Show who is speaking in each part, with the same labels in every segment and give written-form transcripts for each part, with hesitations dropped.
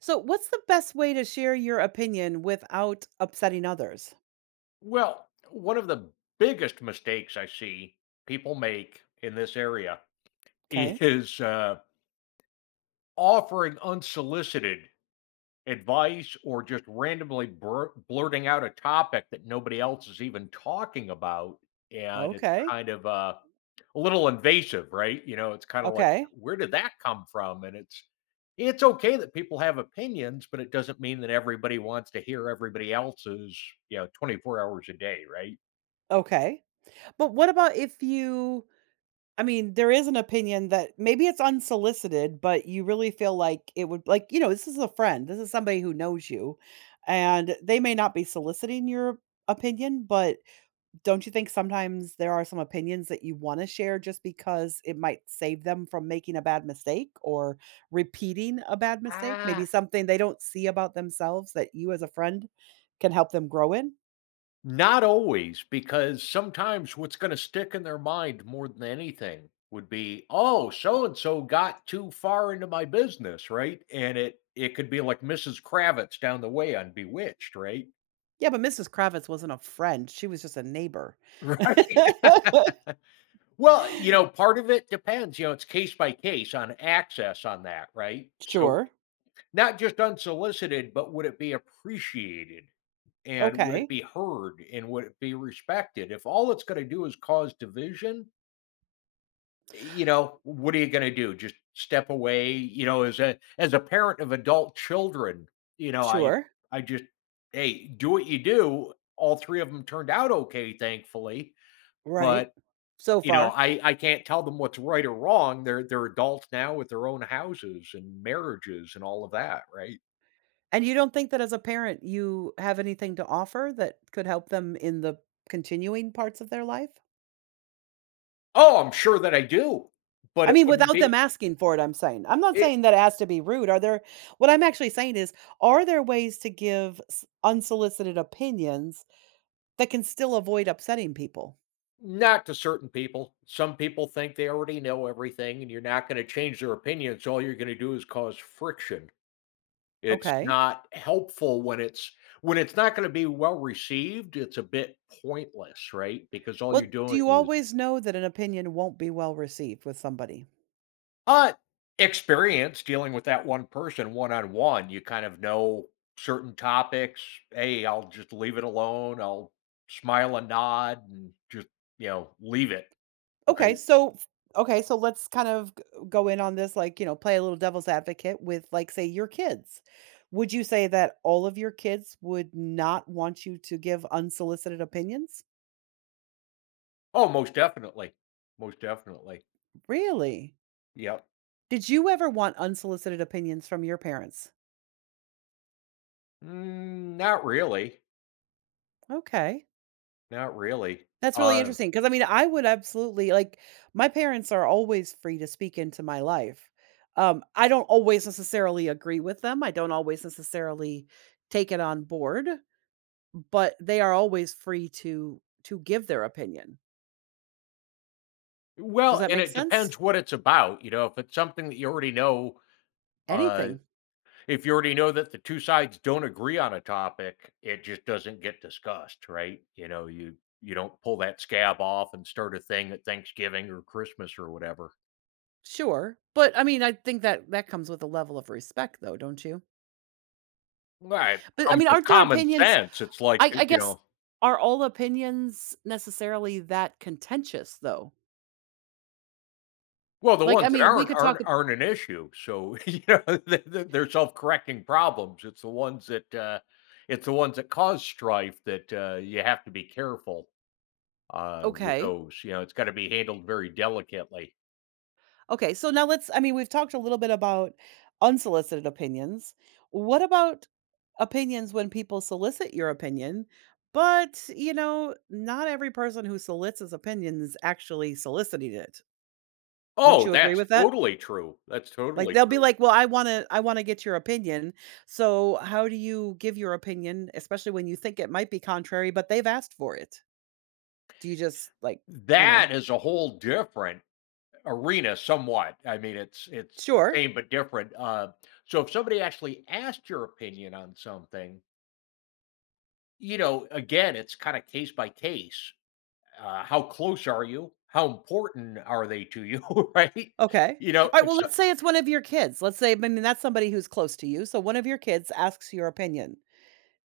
Speaker 1: So, what's the best way to share your opinion without upsetting others?
Speaker 2: Well, one of the biggest mistakes I see people make in this area
Speaker 1: Okay.
Speaker 2: is offering unsolicited advice or just randomly blurting out a topic that nobody else is even talking about. And it's
Speaker 1: Okay.
Speaker 2: kind of a little invasive, right? You know, it's kind of like,
Speaker 1: Okay.
Speaker 2: where did that come from? And it's okay that people have opinions, but it doesn't mean that everybody wants to hear everybody else's 24 hours a day,
Speaker 1: Okay. But what about if you, I mean, there is an opinion that maybe it's unsolicited, but you really feel like it would, like, you know, this is a friend, this is somebody who knows you, and they may not be soliciting your opinion, but don't you think sometimes there are some opinions that you wanna share just because it might save them from making a bad mistake or repeating a bad mistake?
Speaker 2: right?
Speaker 1: Maybe something they don't see about themselves that you as a friend can help them grow in?
Speaker 2: Not always, because sometimes what's going to stick in their mind more than anything would be, "Oh, so and so got too far into my business," right? And it could be like Mrs. Kravitz down the way on Bewitched, right?
Speaker 1: Yeah, but Mrs. Kravitz wasn't a friend, she was just a neighbor.
Speaker 2: Right. Well, you know, part of it depends. You know, it's case by case on access on that, right? So
Speaker 1: Sure.
Speaker 2: not just unsolicited, but would it be appreciated and would it
Speaker 1: Okay.
Speaker 2: be heard and would it be respected? If all it's going to do is cause division, you know, what are you gonna do? Just step away? You know, as a parent of adult children, you know, I
Speaker 1: Sure.
Speaker 2: I just, hey, do what you do. All 3 of them turned out okay, thankfully,
Speaker 1: Right.
Speaker 2: but,
Speaker 1: So
Speaker 2: you know,
Speaker 1: far.
Speaker 2: I can't tell them what's right or wrong. They're adults now with their own houses and marriages and all of that, right?
Speaker 1: And you don't think that as a parent, you have anything to offer that could help them in the continuing parts of their life?
Speaker 2: Oh, I'm sure that I do, but
Speaker 1: I
Speaker 2: it
Speaker 1: mean,
Speaker 2: wouldn't
Speaker 1: without them
Speaker 2: be
Speaker 1: asking for it, I'm saying. I'm not
Speaker 2: it
Speaker 1: saying that it has to be rude. Are there, what I'm actually saying is, are there ways to give s unsolicited opinions that can still avoid upsetting people?
Speaker 2: Not to certain people. Some people think they already know everything, and you're not going to change their opinions. All you're going to do is cause friction. It's
Speaker 1: Okay.
Speaker 2: not helpful when it's not going to be well received. It's a bit pointless, right? Because all you're
Speaker 1: Well, do
Speaker 2: doing
Speaker 1: you
Speaker 2: is
Speaker 1: always know that an opinion won't be well received with somebody?
Speaker 2: uh experience dealing with that one person one on one. You kind of know certain topics. Hey, I'll just leave it alone. I'll smile and nod and just leave it.
Speaker 1: Okay,
Speaker 2: Right?
Speaker 1: so f- okay, so let's kind of go in on this, like, you know, play a little devil's advocate with, like, say your kids. Would you say that all of your kids would not want you to give unsolicited opinions?
Speaker 2: Oh, most definitely. Most definitely.
Speaker 1: Really?
Speaker 2: Yep.
Speaker 1: Did you ever want unsolicited opinions from your parents?
Speaker 2: Mm, not really,
Speaker 1: Okay.
Speaker 2: not really.
Speaker 1: That's really
Speaker 2: Uh,
Speaker 1: interesting because, I mean, I would absolutely, like, my parents are always free to speak into my life. I don't always necessarily agree with them. I don't always necessarily take it on board, but they are always free to give their opinion. Does
Speaker 2: well,
Speaker 1: that
Speaker 2: and
Speaker 1: make
Speaker 2: it
Speaker 1: sense?
Speaker 2: depends what it's about, you know, if it's something that you already know, uh,
Speaker 1: Anything.
Speaker 2: if you already know that the 2 sides don't agree on a topic, it just doesn't get discussed, right? You know, you don't pull that scab off and start a thing at Thanksgiving or Christmas or whatever.
Speaker 1: Sure. But I mean, I think that that comes with a level of respect though, don't you?
Speaker 2: Right.
Speaker 1: But I
Speaker 2: Comes
Speaker 1: mean,
Speaker 2: with
Speaker 1: aren't their
Speaker 2: common
Speaker 1: opinions,
Speaker 2: sense. It's like,
Speaker 1: I
Speaker 2: you
Speaker 1: guess,
Speaker 2: know.
Speaker 1: are all opinions necessarily that contentious though?
Speaker 2: Well, the
Speaker 1: Like, I
Speaker 2: ones that
Speaker 1: mean, we
Speaker 2: aren't
Speaker 1: could talk.
Speaker 2: aren't aren't an issue. So, you know, they they're self-correcting problems. It's the ones that it's the ones that cause strife that, you have to be careful, with
Speaker 1: Okay.
Speaker 2: those. You know, it's gotta be handled very delicately.
Speaker 1: Okay, so now let's, I mean, we've talked a little bit about unsolicited opinions. What about opinions when people solicit your opinion? But, you know, not every person who solicits opinion is actually soliciting it. Wouldn't
Speaker 2: Oh,
Speaker 1: you agree
Speaker 2: that's
Speaker 1: with that?
Speaker 2: totally true. That's
Speaker 1: Like
Speaker 2: totally
Speaker 1: they'll be
Speaker 2: true.
Speaker 1: like, "Well, I want to get your opinion." So, how do you give your opinion, especially when you think it might be contrary but they've asked for it? Do you just like, you know,
Speaker 2: That is a whole different arena somewhat. I mean, it's the
Speaker 1: "Sure."
Speaker 2: same but different. So if somebody actually asked your opinion on something, you know, again, it's kinda case by case. How close are you? How important are they to you? Right?
Speaker 1: Okay.
Speaker 2: You know,
Speaker 1: Alright,
Speaker 2: if
Speaker 1: well,
Speaker 2: so,
Speaker 1: let's say it's one of your kids. Let's say, I mean, that's somebody who's close to you, so one of your kids asks your opinion.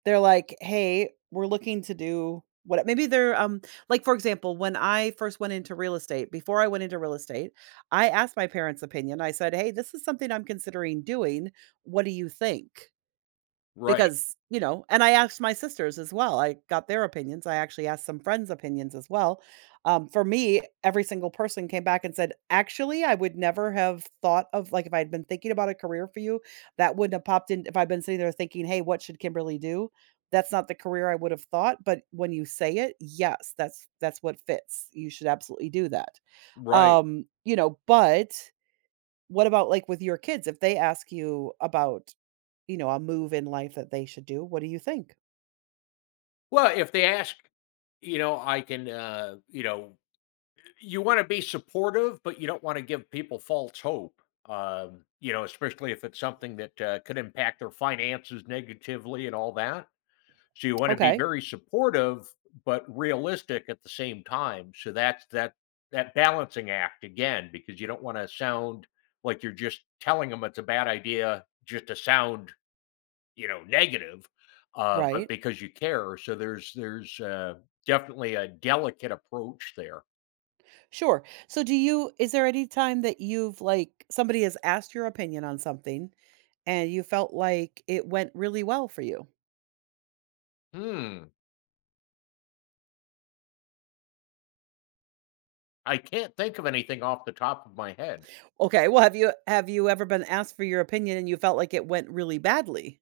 Speaker 1: They're like, "Hey, we're looking to do" what, maybe they're, like, for example, when I first went into real estate, before I went into real estate, I asked my parents' opinion. I said, "Hey, this is something I'm considering doing. What do you think?"
Speaker 2: right,
Speaker 1: Because, you know, and I asked my sisters as well, I got their opinions, I actually asked some friends' opinions as well. For me, every single person came back and said, "Actually, I would never have thought of, like, if I had been thinking about a career for you, that wouldn't have popped in if I'd been sitting there thinking, 'Hey, what should Kimberly do?' That's not the career I would have thought, but when you say it, yes, that's what fits. You should absolutely do that."
Speaker 2: right.
Speaker 1: You know, but what about, like, with your kids? If they ask you about, you know, a move in life that they should do. What do you think?
Speaker 2: Well, if they ask, you know, I can, you know, you want to be supportive, but you don't want to give people false hope. You know, especially if it's something that could impact their finances negatively and all that. So you want to be
Speaker 1: Okay.
Speaker 2: very supportive, but realistic at the same time. So that's that balancing act again, because you don't want to sound like you're just telling them it's a bad idea, just to sound negative, but
Speaker 1: Right.
Speaker 2: because you care. So there's definitely a delicate approach there.
Speaker 1: Sure. So do you, is there any time that you've, like, somebody has asked your opinion on something and you felt like it went really well for you?
Speaker 2: Hmm. I can't think of anything off the top of my head.
Speaker 1: Okay. Well, have you ever been asked for your opinion and you felt like it went really badly?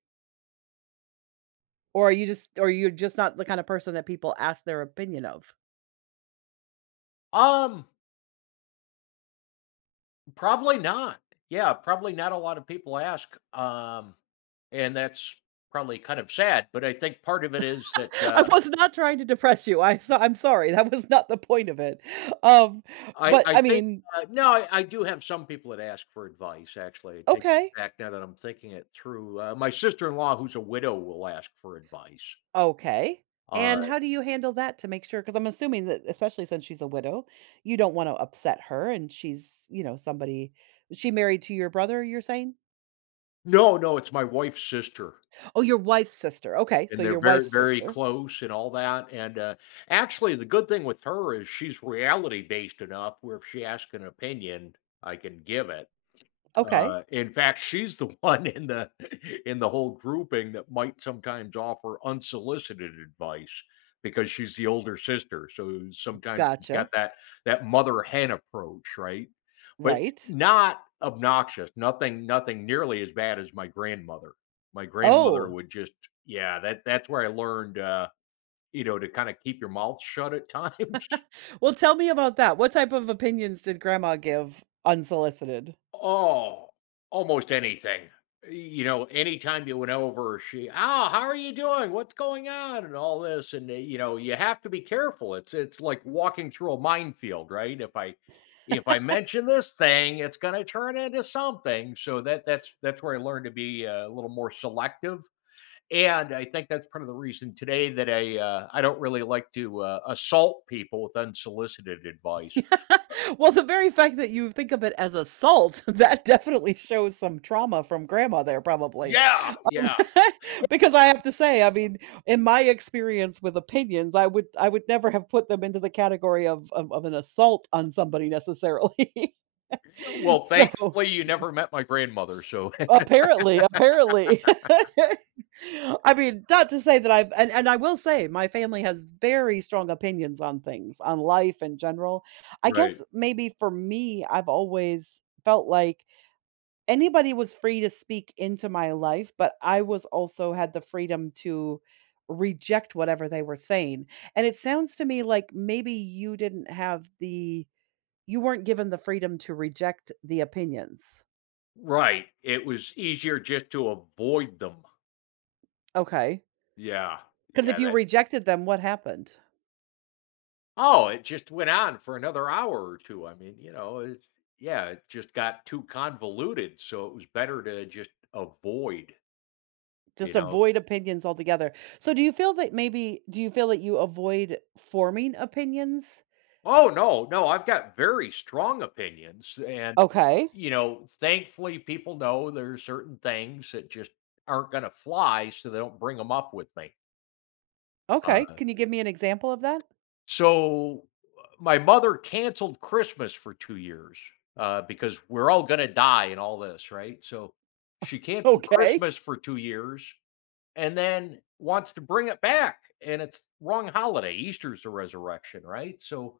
Speaker 1: Or are you just, or you're just not the kind of person that people ask their opinion of?
Speaker 2: Um. Probably not. Yeah, probably not a lot of people ask, and that's probably kind of sad, but I think part of it is that,
Speaker 1: I
Speaker 2: uh,
Speaker 1: was not trying to depress you. I, so, I'm sorry. That was not the point of it. Um
Speaker 2: I
Speaker 1: but
Speaker 2: I
Speaker 1: I
Speaker 2: think,
Speaker 1: mean,
Speaker 2: uh No, I do have some people that ask for advice. Actually, I take
Speaker 1: okay.
Speaker 2: that back now that I'm thinking it through. My sister-in-law, who's a widow, will ask for advice.
Speaker 1: Okay. And
Speaker 2: Uh
Speaker 1: how do you handle that to make sure, because I'm assuming that especially since she's a widow, you don't wanna upset her and she's, you know, somebody, she married to your brother, you're saying?
Speaker 2: no, no, it's my wife's sister,
Speaker 1: Oh, your wife's sister. Okay, so
Speaker 2: and they're
Speaker 1: your
Speaker 2: very,
Speaker 1: wife's
Speaker 2: very
Speaker 1: sister.
Speaker 2: close and all that, and, actually, the good thing with her is she's reality-based enough where if she asks an opinion, I can give it.
Speaker 1: Okay.
Speaker 2: In fact, she's the one in the in the whole grouping that might sometimes offer unsolicited advice because she's the older sister. So sometimes she's got
Speaker 1: Gotcha.
Speaker 2: that mother hen approach, right? But
Speaker 1: Right.
Speaker 2: not obnoxious. Nothing nearly as bad as my grandmother. My grandmother
Speaker 1: Oh.
Speaker 2: would just yeah, that's where I learned you know, to kind of keep your mouth shut at times.
Speaker 1: Well, tell me about that. What type of opinions did grandma give unsolicited?
Speaker 2: Oh, almost anything. You know, anytime you went over, she, "Oh, how are you doing? What's going on?" and all this, and, you know, you have to be careful. It's like walking through a minefield, right? If I mention this thing, it's gonna turn into something. So that's that's where I learned to be a little more selective, and I think that's part of the reason today that I don't really like to, assault people with unsolicited advice.
Speaker 1: Well, the very fact that you think of it as assault, that definitely shows some trauma from grandma there probably.
Speaker 2: Yeah, yeah.
Speaker 1: Because I have to say, I mean, in my experience with opinions, I would never have put them into the category of of an assault on somebody necessarily.
Speaker 2: Well,
Speaker 1: So,
Speaker 2: thankfully, you never met my grandmother, so
Speaker 1: apparently. I mean, not to say that I've, and I will say my family has very strong opinions on things, on life in general. I guess
Speaker 2: Right.
Speaker 1: maybe for me, I've always felt like anybody was free to speak into my life, but I was also had the freedom to reject whatever they were saying, and it sounds to me like maybe you didn't have the, you weren't given the freedom to reject the opinions.
Speaker 2: Right, it was easier just to avoid them.
Speaker 1: Okay.
Speaker 2: Yeah,
Speaker 1: Because
Speaker 2: yeah,
Speaker 1: if you
Speaker 2: that
Speaker 1: rejected them, what happened?
Speaker 2: oh, it just went on for another hour or 2, I mean, you know, it's yeah, it just got too convoluted, so it was better to just avoid, you
Speaker 1: Just
Speaker 2: know?
Speaker 1: avoid opinions altogether. So do you feel that maybe, do you feel that you avoid forming opinions?
Speaker 2: Oh, no, no, I've got very strong opinions, and,
Speaker 1: Okay.
Speaker 2: you know, thankfully, people know there are certain things that just aren't gonna fly, so they don't bring them up with me.
Speaker 1: Okay,
Speaker 2: Uh.
Speaker 1: can you give me an example of that?
Speaker 2: So, my mother canceled Christmas for 2 years, because we're all gonna die and all this, right? So, she canceled
Speaker 1: Okay.
Speaker 2: Christmas for 2 years and then wants to bring it back, and it's wrong holiday. Easter's the resurrection, right? So,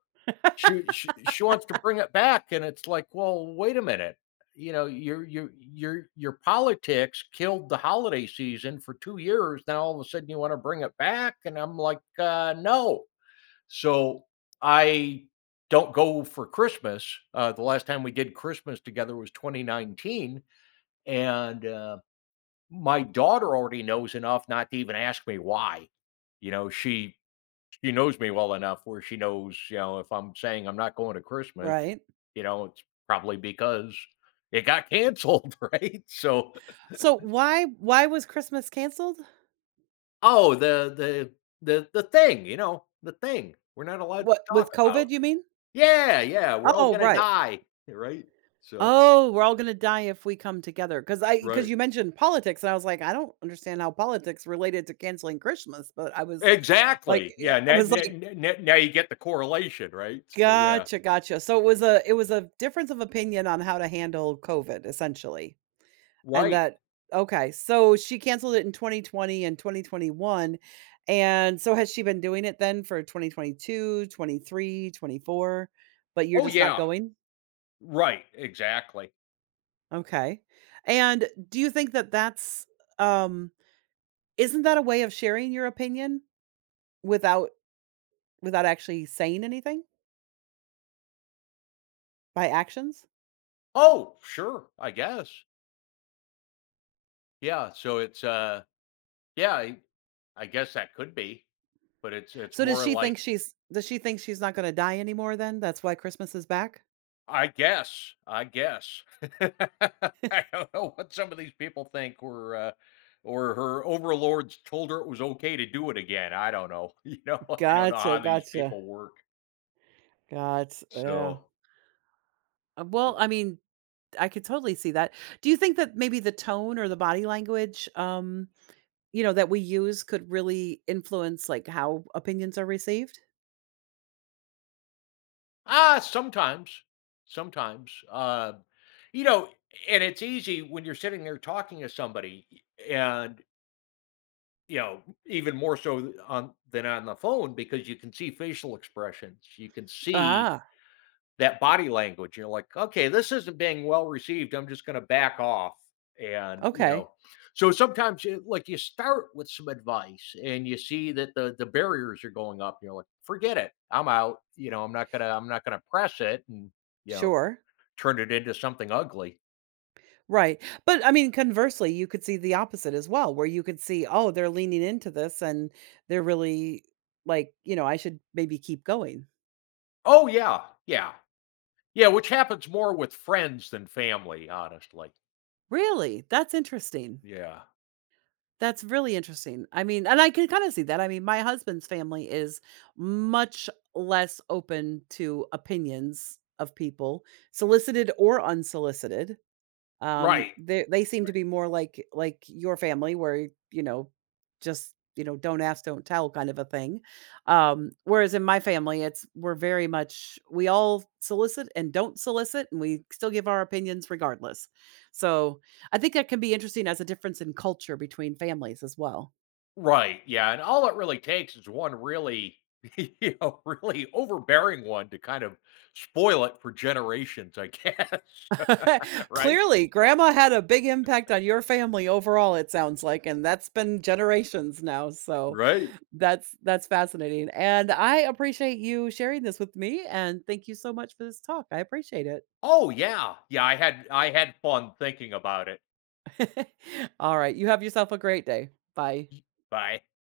Speaker 2: she she wants to bring it back, and it's like, "Well, wait a minute. You know, your your politics killed the holiday season for 2 years. Now all of a sudden you wanna bring it back?" And I'm like, no." So I don't go for Christmas. The last time we did Christmas together was 2019, and my daughter already knows enough not to even ask me why. You know, she knows me well enough where she knows. You know, if I'm saying I'm not going to Christmas,
Speaker 1: Right.
Speaker 2: you know, it's probably because it got canceled, right? So,
Speaker 1: So why was Christmas canceled?
Speaker 2: oh, the thing, you know, the thing. We're not allowed to
Speaker 1: What,
Speaker 2: talk
Speaker 1: with COVID,
Speaker 2: about.
Speaker 1: you mean?
Speaker 2: Yeah, yeah, we're all
Speaker 1: Oh,
Speaker 2: gonna
Speaker 1: right.
Speaker 2: die, right? So
Speaker 1: Oh, we're all gonna die if we come together. Because I, because
Speaker 2: right.
Speaker 1: you mentioned politics, and I was like, I don't understand how politics related to canceling Christmas, but I was like,
Speaker 2: Exactly,
Speaker 1: yeah,
Speaker 2: yeah.
Speaker 1: I was like,
Speaker 2: Now you get the correlation, right? So, yeah.
Speaker 1: gotcha, gotcha. So it was a, it was a difference of opinion on how to handle COVID, essentially. And
Speaker 2: Right.
Speaker 1: that, okay, so she canceled it in 2020 and 2021, and so has she been doing it then for 2022, 23, 24, but you're
Speaker 2: Oh,
Speaker 1: just not
Speaker 2: yeah.
Speaker 1: going?
Speaker 2: Right, exactly.
Speaker 1: Okay. And do you think that that's, um isn't that a way of sharing your opinion without, without actually saying anything, by actions?
Speaker 2: Oh, sure, I guess. Yeah, so it's. Yeah, I guess that could be, but it's
Speaker 1: So does
Speaker 2: more
Speaker 1: she
Speaker 2: like.
Speaker 1: think she's, does she think she's not gonna die anymore then? That's why Christmas is back?
Speaker 2: I guess, I guess. I don't know what some of these people think or her overlords told her it was okay to do it again. I don't know. You know, I don't know
Speaker 1: Gotcha,
Speaker 2: how these
Speaker 1: gotcha,
Speaker 2: people work.
Speaker 1: gotcha, yeah.
Speaker 2: So,
Speaker 1: Well, I mean, I could totally see that. Do you think that maybe the tone or the body language, you know, that we use could really influence like how opinions are received?
Speaker 2: ah, sometimes, you know, and it's easy when you're sitting there talking to somebody, and you know, even more so th- on than on the phone because you can see facial expressions. You can see
Speaker 1: Ah,
Speaker 2: that body language. You're like, "Okay, this isn't being well received, I'm just gonna back off," and, you
Speaker 1: okay.
Speaker 2: know, so sometimes you like, you start with some advice and you see that the barriers are going up. And you're like, "Forget it, I'm out," you know, I'm not gonna press it and," you know,
Speaker 1: Sure.
Speaker 2: "turn it into something ugly."
Speaker 1: Right. But I mean, conversely, you could see the opposite as well, where you could see, oh, they're leaning into this and they're really, like, you know, I should maybe keep going.
Speaker 2: Oh, yeah, yeah. Yeah, which happens more with friends than family, honestly.
Speaker 1: Really? That's interesting.
Speaker 2: Yeah.
Speaker 1: That's really interesting. I mean, and I can kind of see that. I mean, my husband's family is much less open to opinions of people, solicited or unsolicited.
Speaker 2: Right.
Speaker 1: They seem to be more like your family where, you know, just, you know, don't ask, don't tell kind of a thing. Whereas in my family, it's, we're very much, we all solicit and don't solicit and we still give our opinions regardless. So, I think that can be interesting as a difference in culture between families as well.
Speaker 2: Right, yeah, and all it really takes is one really, you know, really overbearing one to kind of spoil it for generations, I guess, right?
Speaker 1: Clearly, grandma had a big impact on your family overall, it sounds like, and that's been generations now. So,
Speaker 2: Right.
Speaker 1: that's fascinating, and I appreciate you sharing this with me, and thank you so much for this talk. I appreciate
Speaker 2: Oh, yeah, yeah, I had fun thinking about it,
Speaker 1: it. All right, you have yourself a great day. Bye.
Speaker 2: y but I